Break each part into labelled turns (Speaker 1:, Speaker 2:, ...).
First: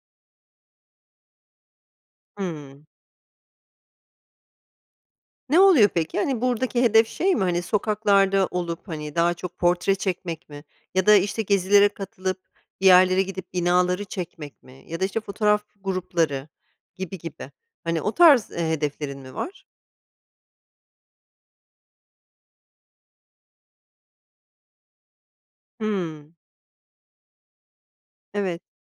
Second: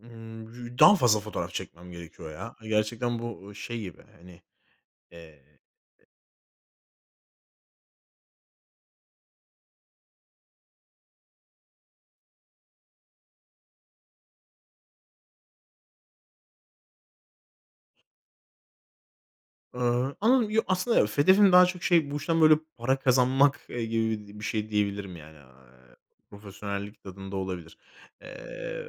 Speaker 1: Imm, daha fazla fotoğraf çekmem gerekiyor, ya.
Speaker 2: Hımm.
Speaker 1: Gerçekten bu şey gibi, hani, eee,
Speaker 2: Ne oluyor
Speaker 1: e
Speaker 2: peki? Hani, buradaki hedef şey mi? Hani, sokaklarda olup, hani, daha çok portre çekmek mi? Ya da, işte, gezilere katılıp, bir yerlere gidip, binaları çekmek mi ya da, işte, fotoğraf grupları gibi gibi, hani, o tarz, eee, hedeflerin mi var?
Speaker 1: Iıı. [unintelligible] Aslında yok, hedefim daha çok şey, bu işten böyle para kazanmak, eee, gibi bir şey diyebilirim, yani. Aaa,
Speaker 2: Hımm.
Speaker 1: profesyonellik tadında olabilir.
Speaker 2: Evet.
Speaker 1: Eee,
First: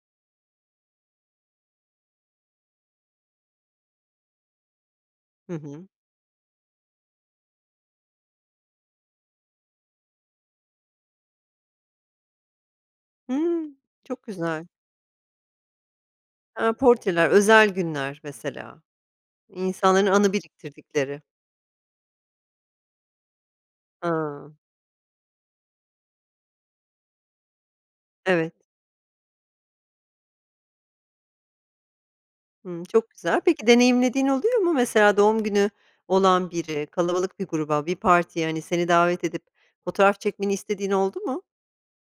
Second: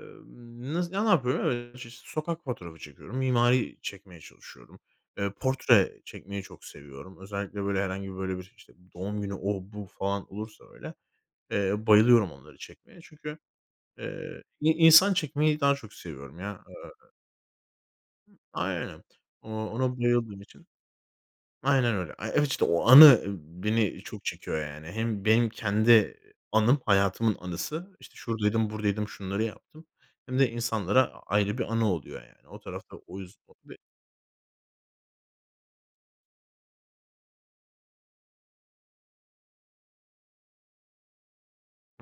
Speaker 1: nas ne yapıyorum? [unintelligible] Sokak fotoğrafı çekiyorum. Mimari çekmeye çalışıyorum. Eee,
Speaker 2: Hı hı.
Speaker 1: portre çekmeyi çok seviyorum. Özellikle, böyle, herhangi, böyle, bir, işte, doğum günü, o bu falan olursa öyle, eee, bayılıyorum onları çekmeye. Çünkü,
Speaker 2: Hımm, çok
Speaker 1: eee,
Speaker 2: güzel.
Speaker 1: i insan çekmeyi daha çok seviyorum ya,
Speaker 2: He,
Speaker 1: ııı
Speaker 2: portreler, özel günler, mesela,
Speaker 1: Aynen. O ona
Speaker 2: insanların anı
Speaker 1: bayıldığım için.
Speaker 2: biriktirdikleri.
Speaker 1: Aynen öyle. Evet işte o anı, ımm, beni çok
Speaker 2: A!
Speaker 1: çekiyor, yani. Hem benim kendi, eee, anım hayatımın anısı. İşte
Speaker 2: Evet.
Speaker 1: şuradaydım, buradaydım, şunları yaptım. Hem de insanlara ayrı bir anı oluyor, yani. O
Speaker 2: Hımm,
Speaker 1: tarafta o,
Speaker 2: çok güzel.
Speaker 1: [unintelligible]
Speaker 2: Peki,
Speaker 1: ve
Speaker 2: deneyimlediğin oluyor mu? Mesela, doğum günü olan biri, kalabalık bir gruba, bir partiye, hani, seni davet edip fotoğraf çekmeni istediğin oldu mu?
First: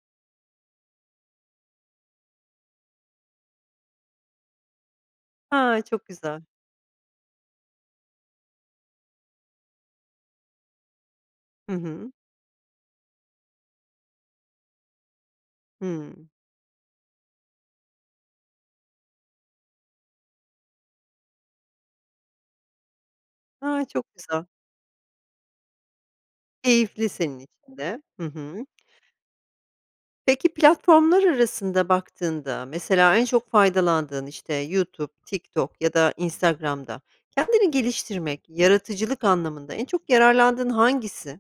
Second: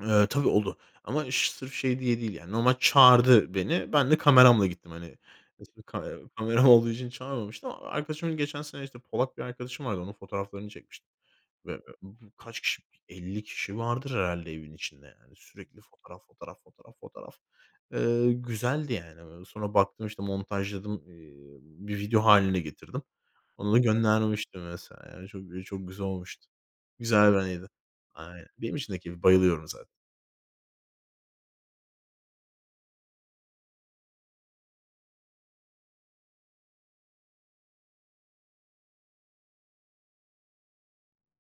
Speaker 1: Eee, tabii oldu ama ş sırf şey diye değil yani normal çağırdı beni. Ben de kameramla gittim, hani,
Speaker 2: Ha,
Speaker 1: eski
Speaker 2: çok
Speaker 1: kamera
Speaker 2: güzel.
Speaker 1: kameram olduğu için çağırmamıştı ama arkadaşımın geçen sene işte, Polak bir arkadaşım vardı. Onun fotoğraflarını çekmiştim
Speaker 2: Hı
Speaker 1: ve b
Speaker 2: hı.
Speaker 1: b kaç kişi, 50 kişi vardır herhâlde evin içinde, yani. Sürekli fotoğraf,
Speaker 2: Hımm.
Speaker 1: fotoğraf, fotoğraf, fotoğraf. Eee, güzeldi yani. Sonra baktım işte, montajladım. Eee, bir video hâline getirdim. Onu da
Speaker 2: A, çok güzel!
Speaker 1: göndermiştim vs. yani. Çok gü çok güzel olmuştu.
Speaker 2: Keyifli
Speaker 1: Güzel bir
Speaker 2: senin
Speaker 1: anıydı.
Speaker 2: için de. Hı
Speaker 1: Aynen.
Speaker 2: hı.
Speaker 1: Benim için de keyifli, bayılıyorum zaten.
Speaker 2: Peki, platformlar arasında baktığında, mesela, en çok faydalandığın işte YouTube, TikTok ya da Instagram'da kendini geliştirmek yaratıcılık anlamında en çok yararlandığın hangisi?